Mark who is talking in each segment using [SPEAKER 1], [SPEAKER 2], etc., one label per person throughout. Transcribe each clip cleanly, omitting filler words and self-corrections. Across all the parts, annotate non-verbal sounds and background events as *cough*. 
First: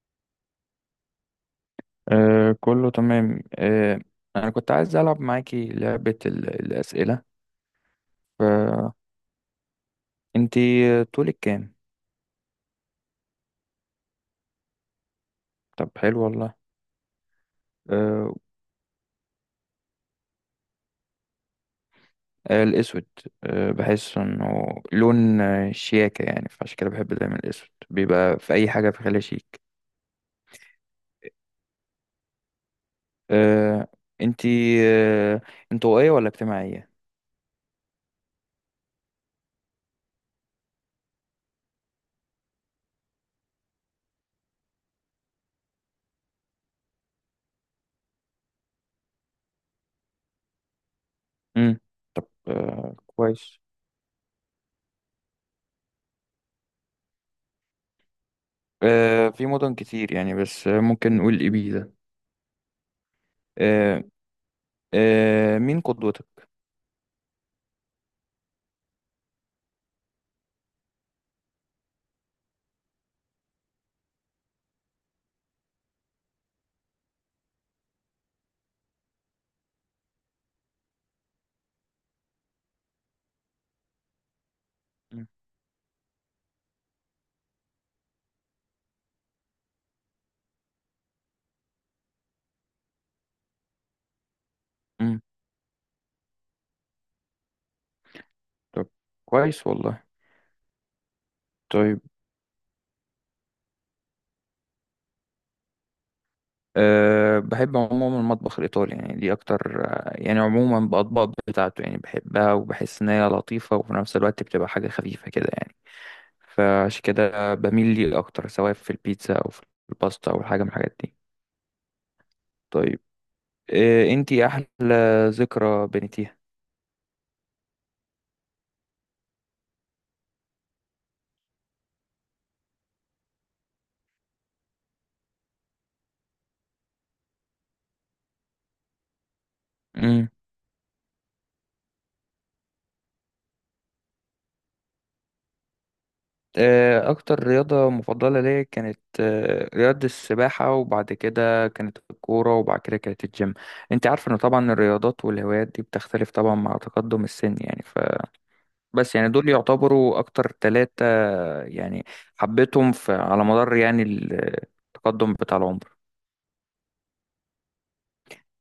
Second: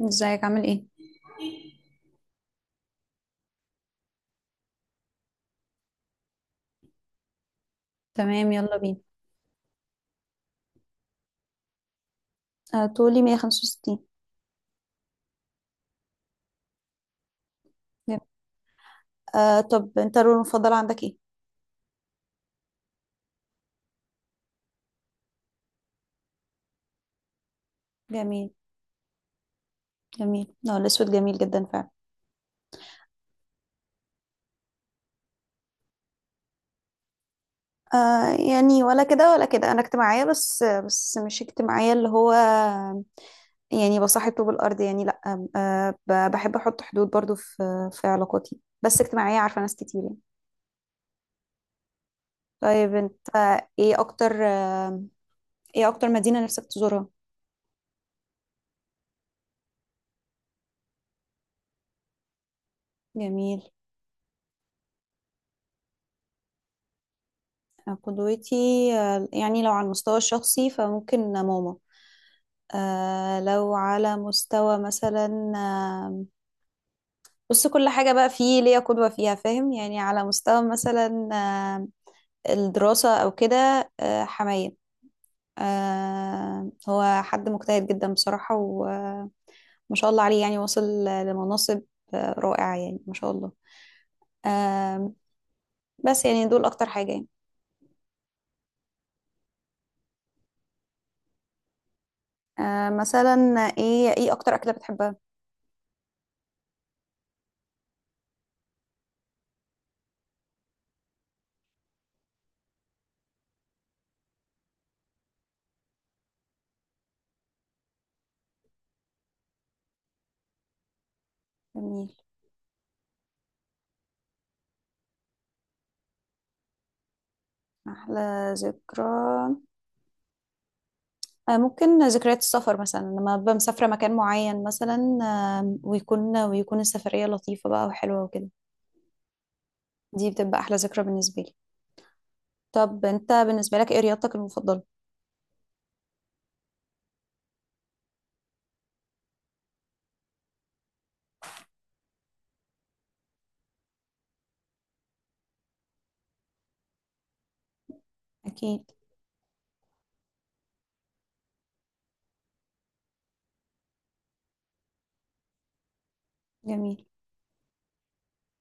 [SPEAKER 1] ازيك عامل ايه؟
[SPEAKER 2] آه كله تمام أنا كنت عايز ألعب معاكي لعبة الأسئلة.
[SPEAKER 1] تمام، يلا بينا.
[SPEAKER 2] فأنتي طولك كام؟
[SPEAKER 1] طولي 165.
[SPEAKER 2] طب حلو والله. آه.
[SPEAKER 1] طب انت اللون المفضل عندك ايه؟
[SPEAKER 2] الأسود. بحس إنه لون شياكة، يعني فعشان كده بحب دايما الأسود بيبقى
[SPEAKER 1] جميل.
[SPEAKER 2] في أي حاجة، في خلال شيك.
[SPEAKER 1] جميل، اه الاسود جميل جدا فعلا.
[SPEAKER 2] آه أنتي آه انطوائية ولا اجتماعية؟
[SPEAKER 1] يعني ولا كده ولا كده، انا اجتماعية بس مش اجتماعية اللي هو يعني بصاحب طوب الارض، يعني لا. بحب احط حدود برضو في علاقاتي، بس اجتماعية، عارفة ناس كتير يعني.
[SPEAKER 2] مم.
[SPEAKER 1] طيب انت،
[SPEAKER 2] كويس.
[SPEAKER 1] ايه اكتر آه ايه اكتر مدينة نفسك تزورها؟
[SPEAKER 2] في مدن كتير يعني، بس ممكن نقول إبيزا.
[SPEAKER 1] جميل.
[SPEAKER 2] آه. مين قدوتك؟
[SPEAKER 1] قدوتي؟ يعني لو على المستوى الشخصي فممكن ماما. لو على مستوى مثلا بص، كل حاجة بقى فيه ليا قدوة فيها، فاهم؟ يعني على مستوى مثلا الدراسة أو كده. حماية. هو حد مجتهد جدا بصراحة، وما شاء الله عليه يعني وصل لمناصب رائعة، يعني ما شاء الله. آه.
[SPEAKER 2] مم.
[SPEAKER 1] بس يعني دول أكتر حاجة يعني.
[SPEAKER 2] طب كويس والله. طيب.
[SPEAKER 1] مثلا، إيه أكتر أكلة بتحبها؟
[SPEAKER 2] بحب عموما المطبخ الإيطالي، يعني دي أكتر يعني عموما بأطباق بتاعته يعني، بحبها وبحس إن هي لطيفة وفي نفس الوقت بتبقى حاجة خفيفة كده يعني. فعشان كده بميل ليه أكتر سواء في البيتزا أو في الباستا أو حاجة من الحاجات دي.
[SPEAKER 1] جميل.
[SPEAKER 2] طيب. أنتي أحلى ذكرى بنيتيها.
[SPEAKER 1] أحلى ذكرى؟ ممكن ذكريات السفر، مثلا لما ببقى مسافرة مكان معين مثلا، ويكون السفرية لطيفة بقى وحلوة وكده. دي بتبقى أحلى ذكرى بالنسبة لي. طب أنت بالنسبة لك إيه رياضتك المفضلة؟
[SPEAKER 2] أكتر رياضة مفضلة ليا كانت رياضة السباحة، وبعد كده كانت الكورة، وبعد كده كانت الجيم. أنت عارف إن طبعا الرياضات والهوايات دي بتختلف طبعا مع تقدم السن يعني.
[SPEAKER 1] أكيد.
[SPEAKER 2] فبس يعني دول يعتبروا أكتر ثلاثة، يعني حبيتهم في على مدار يعني التقدم بتاع العمر.
[SPEAKER 1] جميل.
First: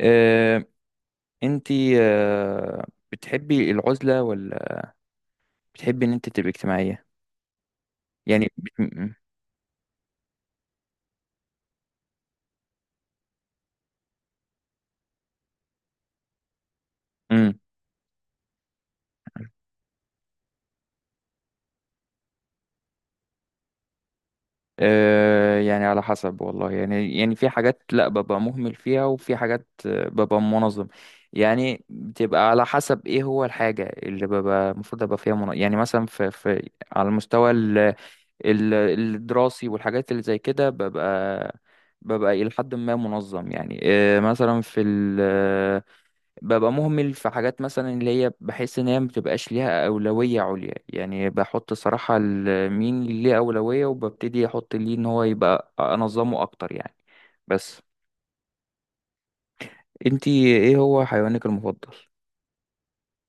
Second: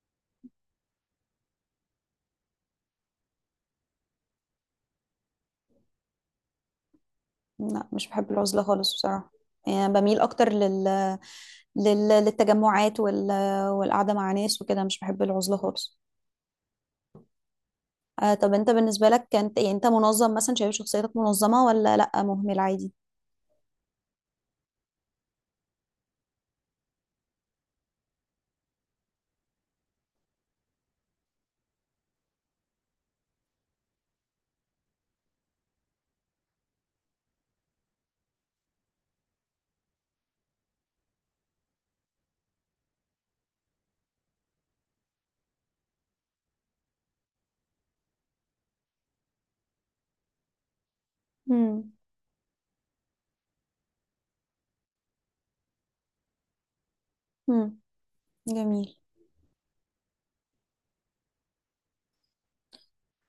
[SPEAKER 2] آه، أنت آه، بتحبي العزلة ولا بتحبي إن أنت تبقي اجتماعية؟
[SPEAKER 1] لا مش بحب
[SPEAKER 2] يعني
[SPEAKER 1] العزلة
[SPEAKER 2] بت...
[SPEAKER 1] خالص
[SPEAKER 2] م-
[SPEAKER 1] بصراحة. يعني بميل أكتر للتجمعات والقعدة مع ناس وكده، مش بحب العزلة خالص.
[SPEAKER 2] م-
[SPEAKER 1] طب أنت بالنسبة لك كانت، يعني أنت منظم مثلا، شايف شخصيتك منظمة ولا لأ مهمل عادي؟
[SPEAKER 2] يعني على حسب والله، يعني يعني في حاجات لا ببقى مهمل فيها، وفي حاجات ببقى منظم. يعني بتبقى على حسب ايه هو الحاجة اللي ببقى المفروض ابقى فيها منظم، يعني مثلا في على المستوى الدراسي والحاجات اللي زي كده، ببقى إلى حد ما منظم يعني. مثلا في ببقى مهمل في حاجات، مثلا اللي هي بحس ان هي مبتبقاش ليها اولويه عليا، يعني بحط
[SPEAKER 1] امم.
[SPEAKER 2] صراحه مين اللي ليه اولويه وببتدي احط ليه ان هو يبقى انظمه اكتر يعني.
[SPEAKER 1] امم.
[SPEAKER 2] بس.
[SPEAKER 1] جميل.
[SPEAKER 2] انتي ايه هو حيوانك المفضل؟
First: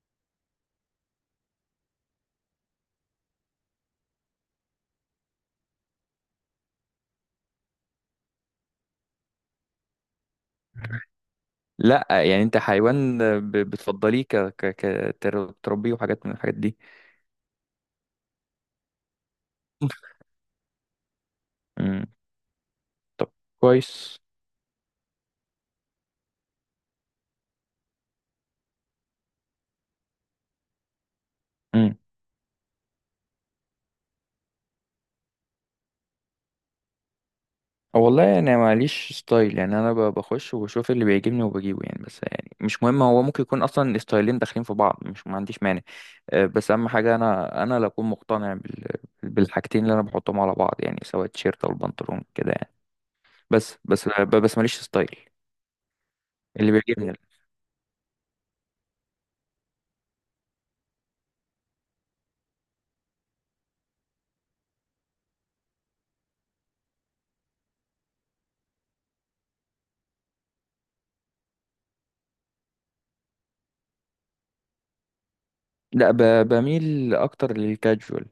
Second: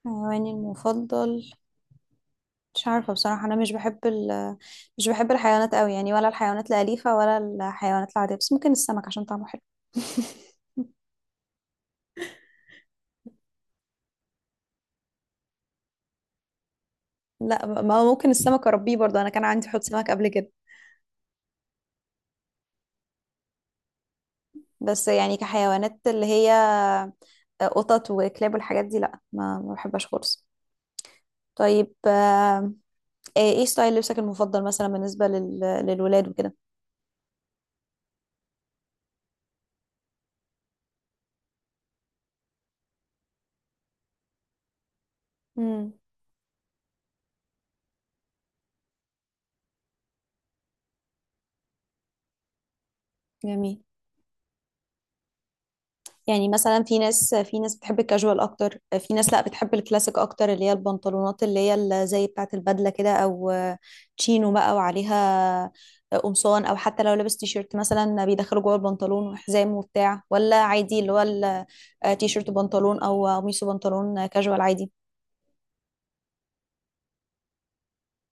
[SPEAKER 1] حيواني المفضل؟ مش عارفة بصراحة، أنا مش بحب مش بحب الحيوانات أوي يعني، ولا الحيوانات الأليفة ولا الحيوانات العادية، بس ممكن السمك عشان طعمه حلو. *laughs*
[SPEAKER 2] لا يعني انت حيوان بتفضليه تربيه وحاجات من الحاجات دي؟
[SPEAKER 1] لا، ما هو ممكن السمك أربيه برضه، أنا كان عندي حوض سمك
[SPEAKER 2] *laughs*
[SPEAKER 1] قبل كده.
[SPEAKER 2] مم. طب كويس.
[SPEAKER 1] بس يعني كحيوانات اللي هي قطط وكلاب والحاجات دي، لا، ما بحبهاش خالص. طيب، إيه ستايل لبسك المفضل، مثلا بالنسبة للولاد وكده؟
[SPEAKER 2] والله انا ماليش ستايل، يعني انا بخش وبشوف اللي بيعجبني وبجيبه يعني. بس يعني مش مهم، هو ممكن يكون اصلا ستايلين داخلين في بعض، مش ما عنديش مانع.
[SPEAKER 1] امم.
[SPEAKER 2] بس اهم حاجه انا اللي اكون مقتنع بالحاجتين اللي انا بحطهم على بعض، يعني سواء التيشيرت او البنطلون كده يعني.
[SPEAKER 1] جميل.
[SPEAKER 2] بس ماليش ستايل.
[SPEAKER 1] يعني
[SPEAKER 2] اللي
[SPEAKER 1] مثلا في
[SPEAKER 2] بيعجبني.
[SPEAKER 1] ناس في ناس بتحب الكاجوال اكتر، في ناس لا، بتحب الكلاسيك اكتر اللي هي البنطلونات اللي هي زي بتاعه البدله كده، او تشينو بقى وعليها قمصان، او حتى لو لابس تيشيرت مثلا بيدخله جوه البنطلون وحزام وبتاع، ولا عادي اللي هو تيشيرت بنطلون، او قميص بنطلون كاجوال عادي.
[SPEAKER 2] لا بميل اكتر للكاجوال.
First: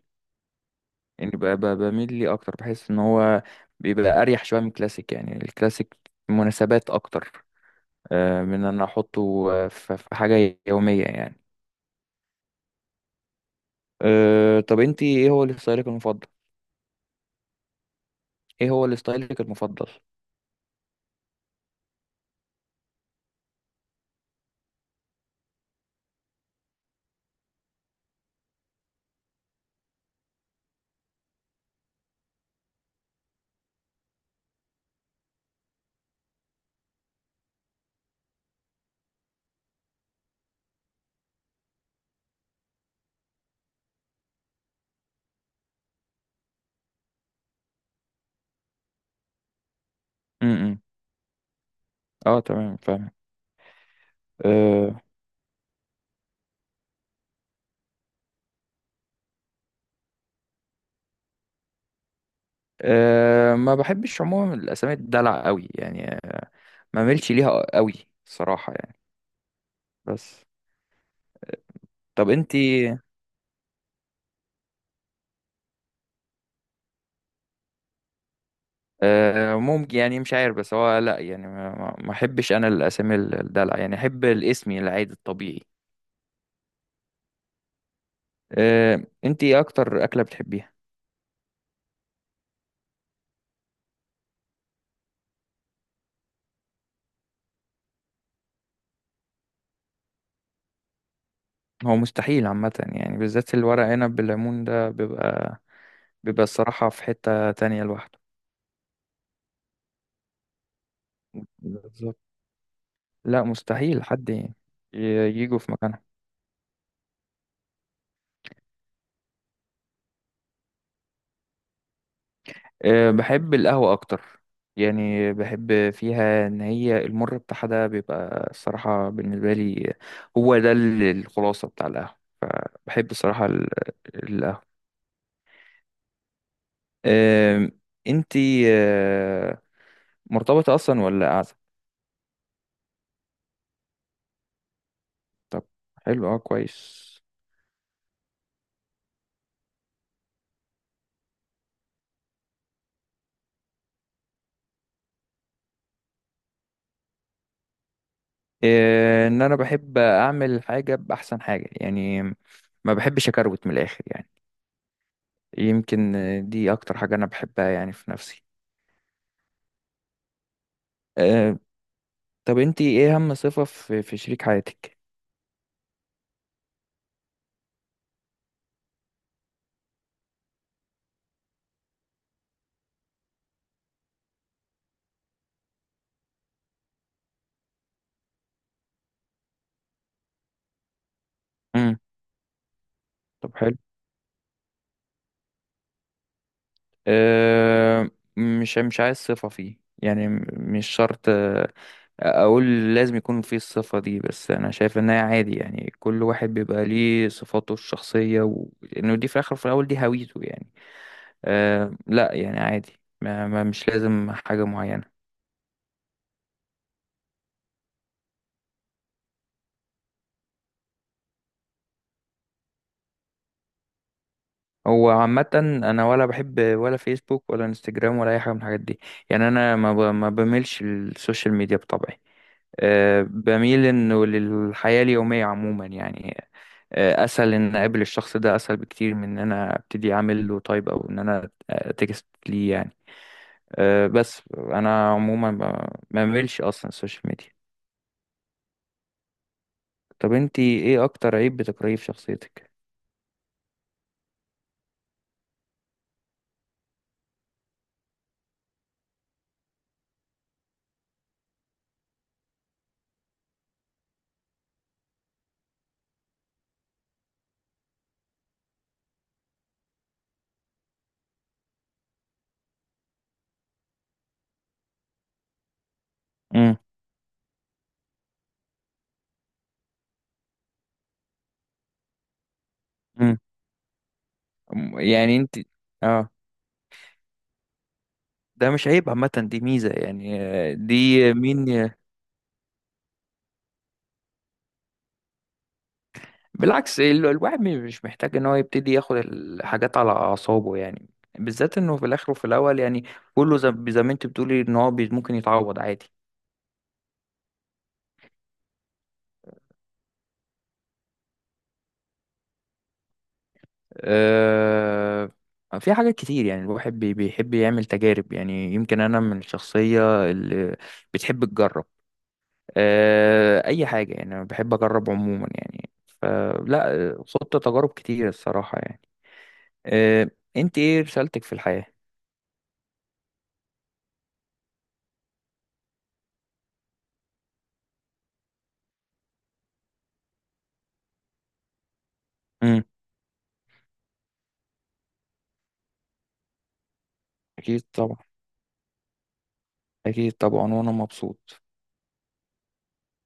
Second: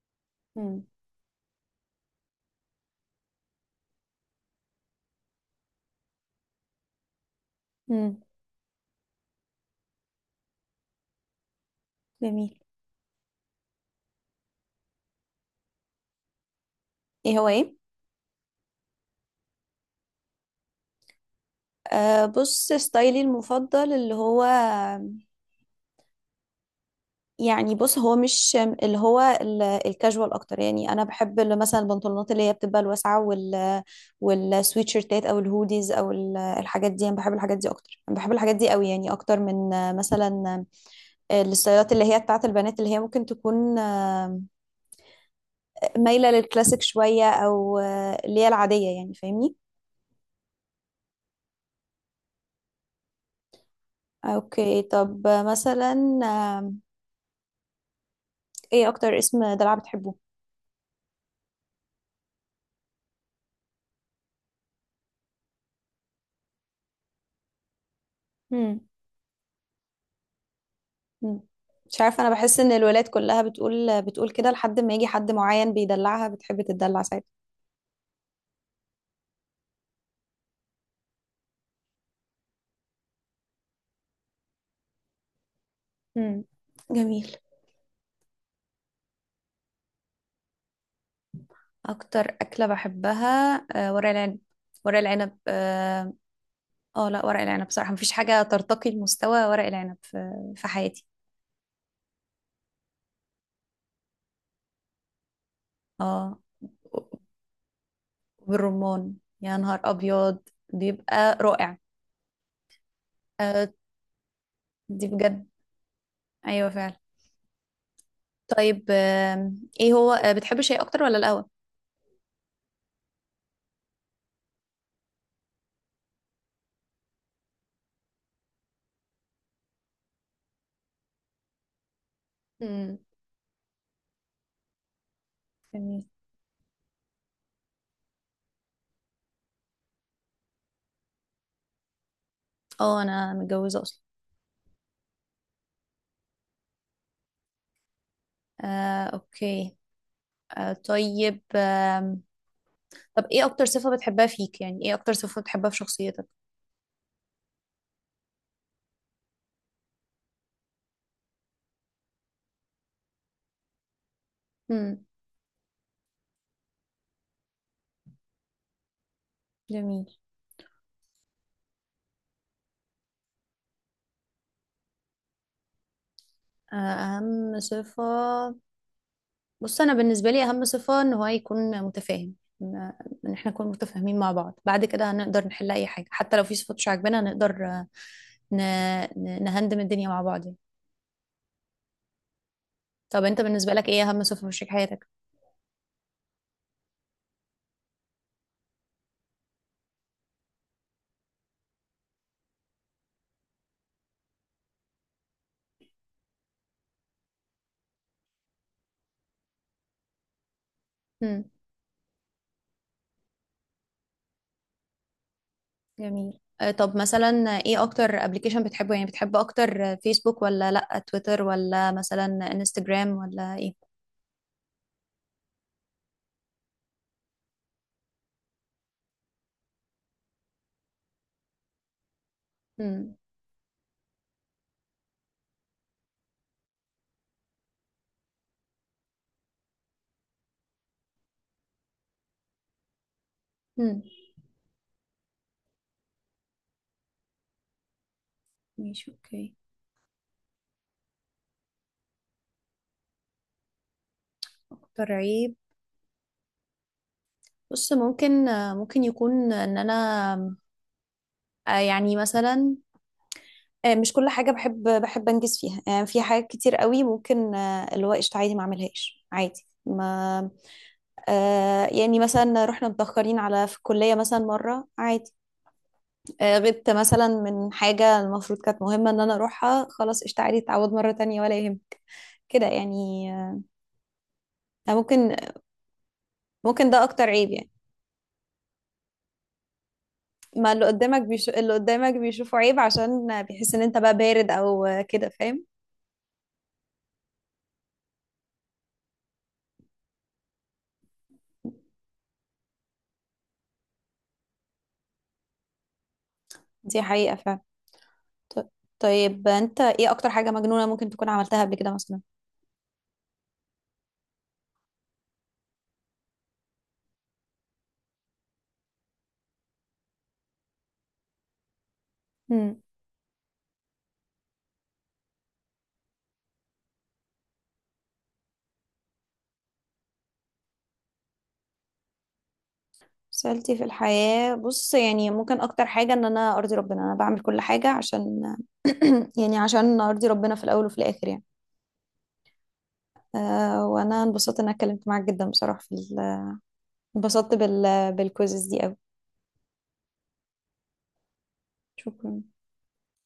[SPEAKER 1] امم.
[SPEAKER 2] يعني بميل ليه اكتر، بحس ان هو بيبقى اريح شويه من الكلاسيك، يعني الكلاسيك مناسبات اكتر
[SPEAKER 1] امم.
[SPEAKER 2] من ان انا احطه في في حاجة يومية يعني.
[SPEAKER 1] جميل.
[SPEAKER 2] طب انت ايه هو الستايلك المفضل؟
[SPEAKER 1] ايه هو ايه؟
[SPEAKER 2] ايه هو الستايلك المفضل؟
[SPEAKER 1] بص ستايلي المفضل اللي هو، يعني بص هو مش، اللي هو الكاجوال اكتر يعني، انا بحب اللي مثلا البنطلونات اللي هي بتبقى الواسعه، والسويت شيرتات او الهوديز، او الحاجات دي، انا بحب الحاجات دي اكتر، انا بحب الحاجات دي قوي يعني، اكتر من مثلا الستايلات اللي هي بتاعت البنات، اللي هي ممكن تكون مايله للكلاسيك شويه، او اللي هي العاديه يعني، فاهمني؟
[SPEAKER 2] امم. إمم. اه تمام فاهم.
[SPEAKER 1] اوكي،
[SPEAKER 2] أه
[SPEAKER 1] طب مثلا ايه اكتر اسم دلع بتحبه؟
[SPEAKER 2] أه ما بحبش عموما الاسامي الدلع قوي، يعني ما ملش ليها قوي الصراحة يعني. بس.
[SPEAKER 1] مم. مش عارفة، أنا
[SPEAKER 2] طب انت.
[SPEAKER 1] بحس إن الولاد كلها بتقول كده لحد ما يجي حد معين بيدلعها بتحب تدلع ساعتها.
[SPEAKER 2] ممكن يعني، مش عارف، بس هو لا يعني ما احبش انا الاسامي الدلع، يعني احب الاسم العادي الطبيعي.
[SPEAKER 1] مم. جميل.
[SPEAKER 2] انت ايه اكتر اكلة بتحبيها؟
[SPEAKER 1] اكتر اكله بحبها ورق العنب. ورق العنب، اه. لا ورق العنب بصراحه مفيش حاجه ترتقي لمستوى ورق العنب في حياتي.
[SPEAKER 2] هو مستحيل عامة يعني، بالذات الورق عنب بالليمون ده بيبقى،
[SPEAKER 1] اه،
[SPEAKER 2] الصراحة في حتة تانية لوحده.
[SPEAKER 1] بالرمان. يا نهار ابيض، بيبقى رائع.
[SPEAKER 2] بالظبط. لا
[SPEAKER 1] آه،
[SPEAKER 2] مستحيل حد
[SPEAKER 1] دي بجد.
[SPEAKER 2] يجوا في مكانها.
[SPEAKER 1] ايوه فعلا. طيب، ايه هو، بتحب الشاي اكتر ولا القهوه؟
[SPEAKER 2] بحب القهوة أكتر. يعني بحب فيها إن هي المر بتاعها ده بيبقى الصراحة بالنسبة لي هو ده الخلاصة بتاع القهوة.
[SPEAKER 1] مم.
[SPEAKER 2] بحب الصراحة القهوة.
[SPEAKER 1] جميل.
[SPEAKER 2] أه، انتي مرتبطة أصلا ولا قاعدة؟
[SPEAKER 1] اه، انا متجوزه اصلا.
[SPEAKER 2] طب حلو. اه كويس.
[SPEAKER 1] اوكي. طيب، طب ايه اكتر صفة بتحبها فيك؟ يعني ايه اكتر صفة بتحبها في شخصيتك؟
[SPEAKER 2] إيه، ان انا بحب اعمل حاجه باحسن حاجه يعني، ما بحبش اكروت من الاخر يعني.
[SPEAKER 1] امم.
[SPEAKER 2] يمكن دي اكتر حاجه انا بحبها يعني في نفسي.
[SPEAKER 1] جميل.
[SPEAKER 2] أه طب انتي ايه اهم صفه في شريك حياتك؟
[SPEAKER 1] اهم صفة. بص، انا بالنسبة لي اهم صفة ان هو يكون متفاهم، ان إن احنا نكون متفاهمين مع بعض، بعد كده هنقدر نحل اي حاجة حتى لو في صفات مش عاجبانا، هنقدر ن... نهندم الدنيا مع بعض يعني.
[SPEAKER 2] امم.
[SPEAKER 1] طب انت
[SPEAKER 2] طب
[SPEAKER 1] بالنسبة
[SPEAKER 2] حلو.
[SPEAKER 1] لك ايه اهم صفة في شريك حياتك؟
[SPEAKER 2] أه مش عايز صفه فيه، يعني مش شرط اقول لازم يكون فيه الصفه دي. بس انا شايف انها عادي، يعني كل واحد بيبقى ليه صفاته الشخصيه وانه دي في الاخر في الاول دي هويته يعني. لا يعني عادي، مش لازم حاجة معينة.
[SPEAKER 1] جميل. طب مثلا، ايه اكتر ابلكيشن بتحبه؟ يعني بتحب اكتر فيسبوك ولا، لا تويتر، ولا مثلا انستجرام، ولا ايه؟
[SPEAKER 2] هو عامة أنا ولا بحب ولا فيسبوك ولا انستجرام ولا أي حاجة من الحاجات دي. يعني أنا ما بميلش السوشيال ميديا بطبعي.
[SPEAKER 1] امم.
[SPEAKER 2] بميل إنه للحياة اليومية عموما يعني. أسهل إن أقابل الشخص ده، أسهل بكتير من إن أنا أبتدي أعمل له تايب، أو إن أنا تكست ليه يعني.
[SPEAKER 1] امم.
[SPEAKER 2] بس أنا عموما ما بميلش أصلا السوشيال ميديا.
[SPEAKER 1] ماشي، اوكي.
[SPEAKER 2] طب أنتي إيه أكتر عيب بتكرهيه في شخصيتك؟
[SPEAKER 1] اكتر عيب؟ بص، ممكن يكون ان انا يعني مثلا مش كل حاجة بحب انجز فيها، يعني في حاجات كتير قوي ممكن اللي هو قشطة عادي ما اعملهاش، عادي ما يعني مثلا رحنا متأخرين على في الكلية مثلا مرة، عادي. غبت مثلا من حاجة المفروض كانت مهمة ان انا اروحها، خلاص قشطة تعوض مرة تانية ولا يهمك كده يعني.
[SPEAKER 2] مم.
[SPEAKER 1] آه، ممكن
[SPEAKER 2] يعني انت. اه.
[SPEAKER 1] ممكن ده اكتر عيب يعني.
[SPEAKER 2] ده مش عيب عامة، دي ميزة يعني.
[SPEAKER 1] ما اللي قدامك بيشوفه عيب عشان بيحس ان انت بقى بارد او كده، فاهم؟
[SPEAKER 2] بالعكس الواحد مش محتاج ان هو يبتدي ياخد الحاجات على اعصابه يعني، بالذات انه في الاخر وفي الاول يعني كله زي ما انت بتقولي ان هو ممكن يتعوض عادي.
[SPEAKER 1] دي حقيقة فعلا. ط- طيب انت ايه اكتر حاجة مجنونة ممكن تكون عملتها قبل كده مثلا؟
[SPEAKER 2] آه. في حاجات كتير يعني الواحد بيحب يعمل تجارب يعني، يمكن انا من الشخصية اللي بتحب تجرب.
[SPEAKER 1] امم.
[SPEAKER 2] آه اي حاجة يعني، انا بحب اجرب عموما يعني. فلا خضت تجارب كتير الصراحة يعني. آه، انت ايه رسالتك في الحياة؟
[SPEAKER 1] سألتي في الحياة، بص يعني ممكن اكتر حاجة ان انا ارضي ربنا، انا بعمل كل حاجة عشان *coughs* *clears throat* يعني عشان ارضي ربنا في الاول وفي الاخر يعني.
[SPEAKER 2] امم.
[SPEAKER 1] وانا انبسطت ان انا اتكلمت معاك جدا بصراحة في انبسطت
[SPEAKER 2] اكيد طبعا.
[SPEAKER 1] بالكوزز دي قوي.
[SPEAKER 2] اكيد طبعا وانا مبسوط.
[SPEAKER 1] شكرا.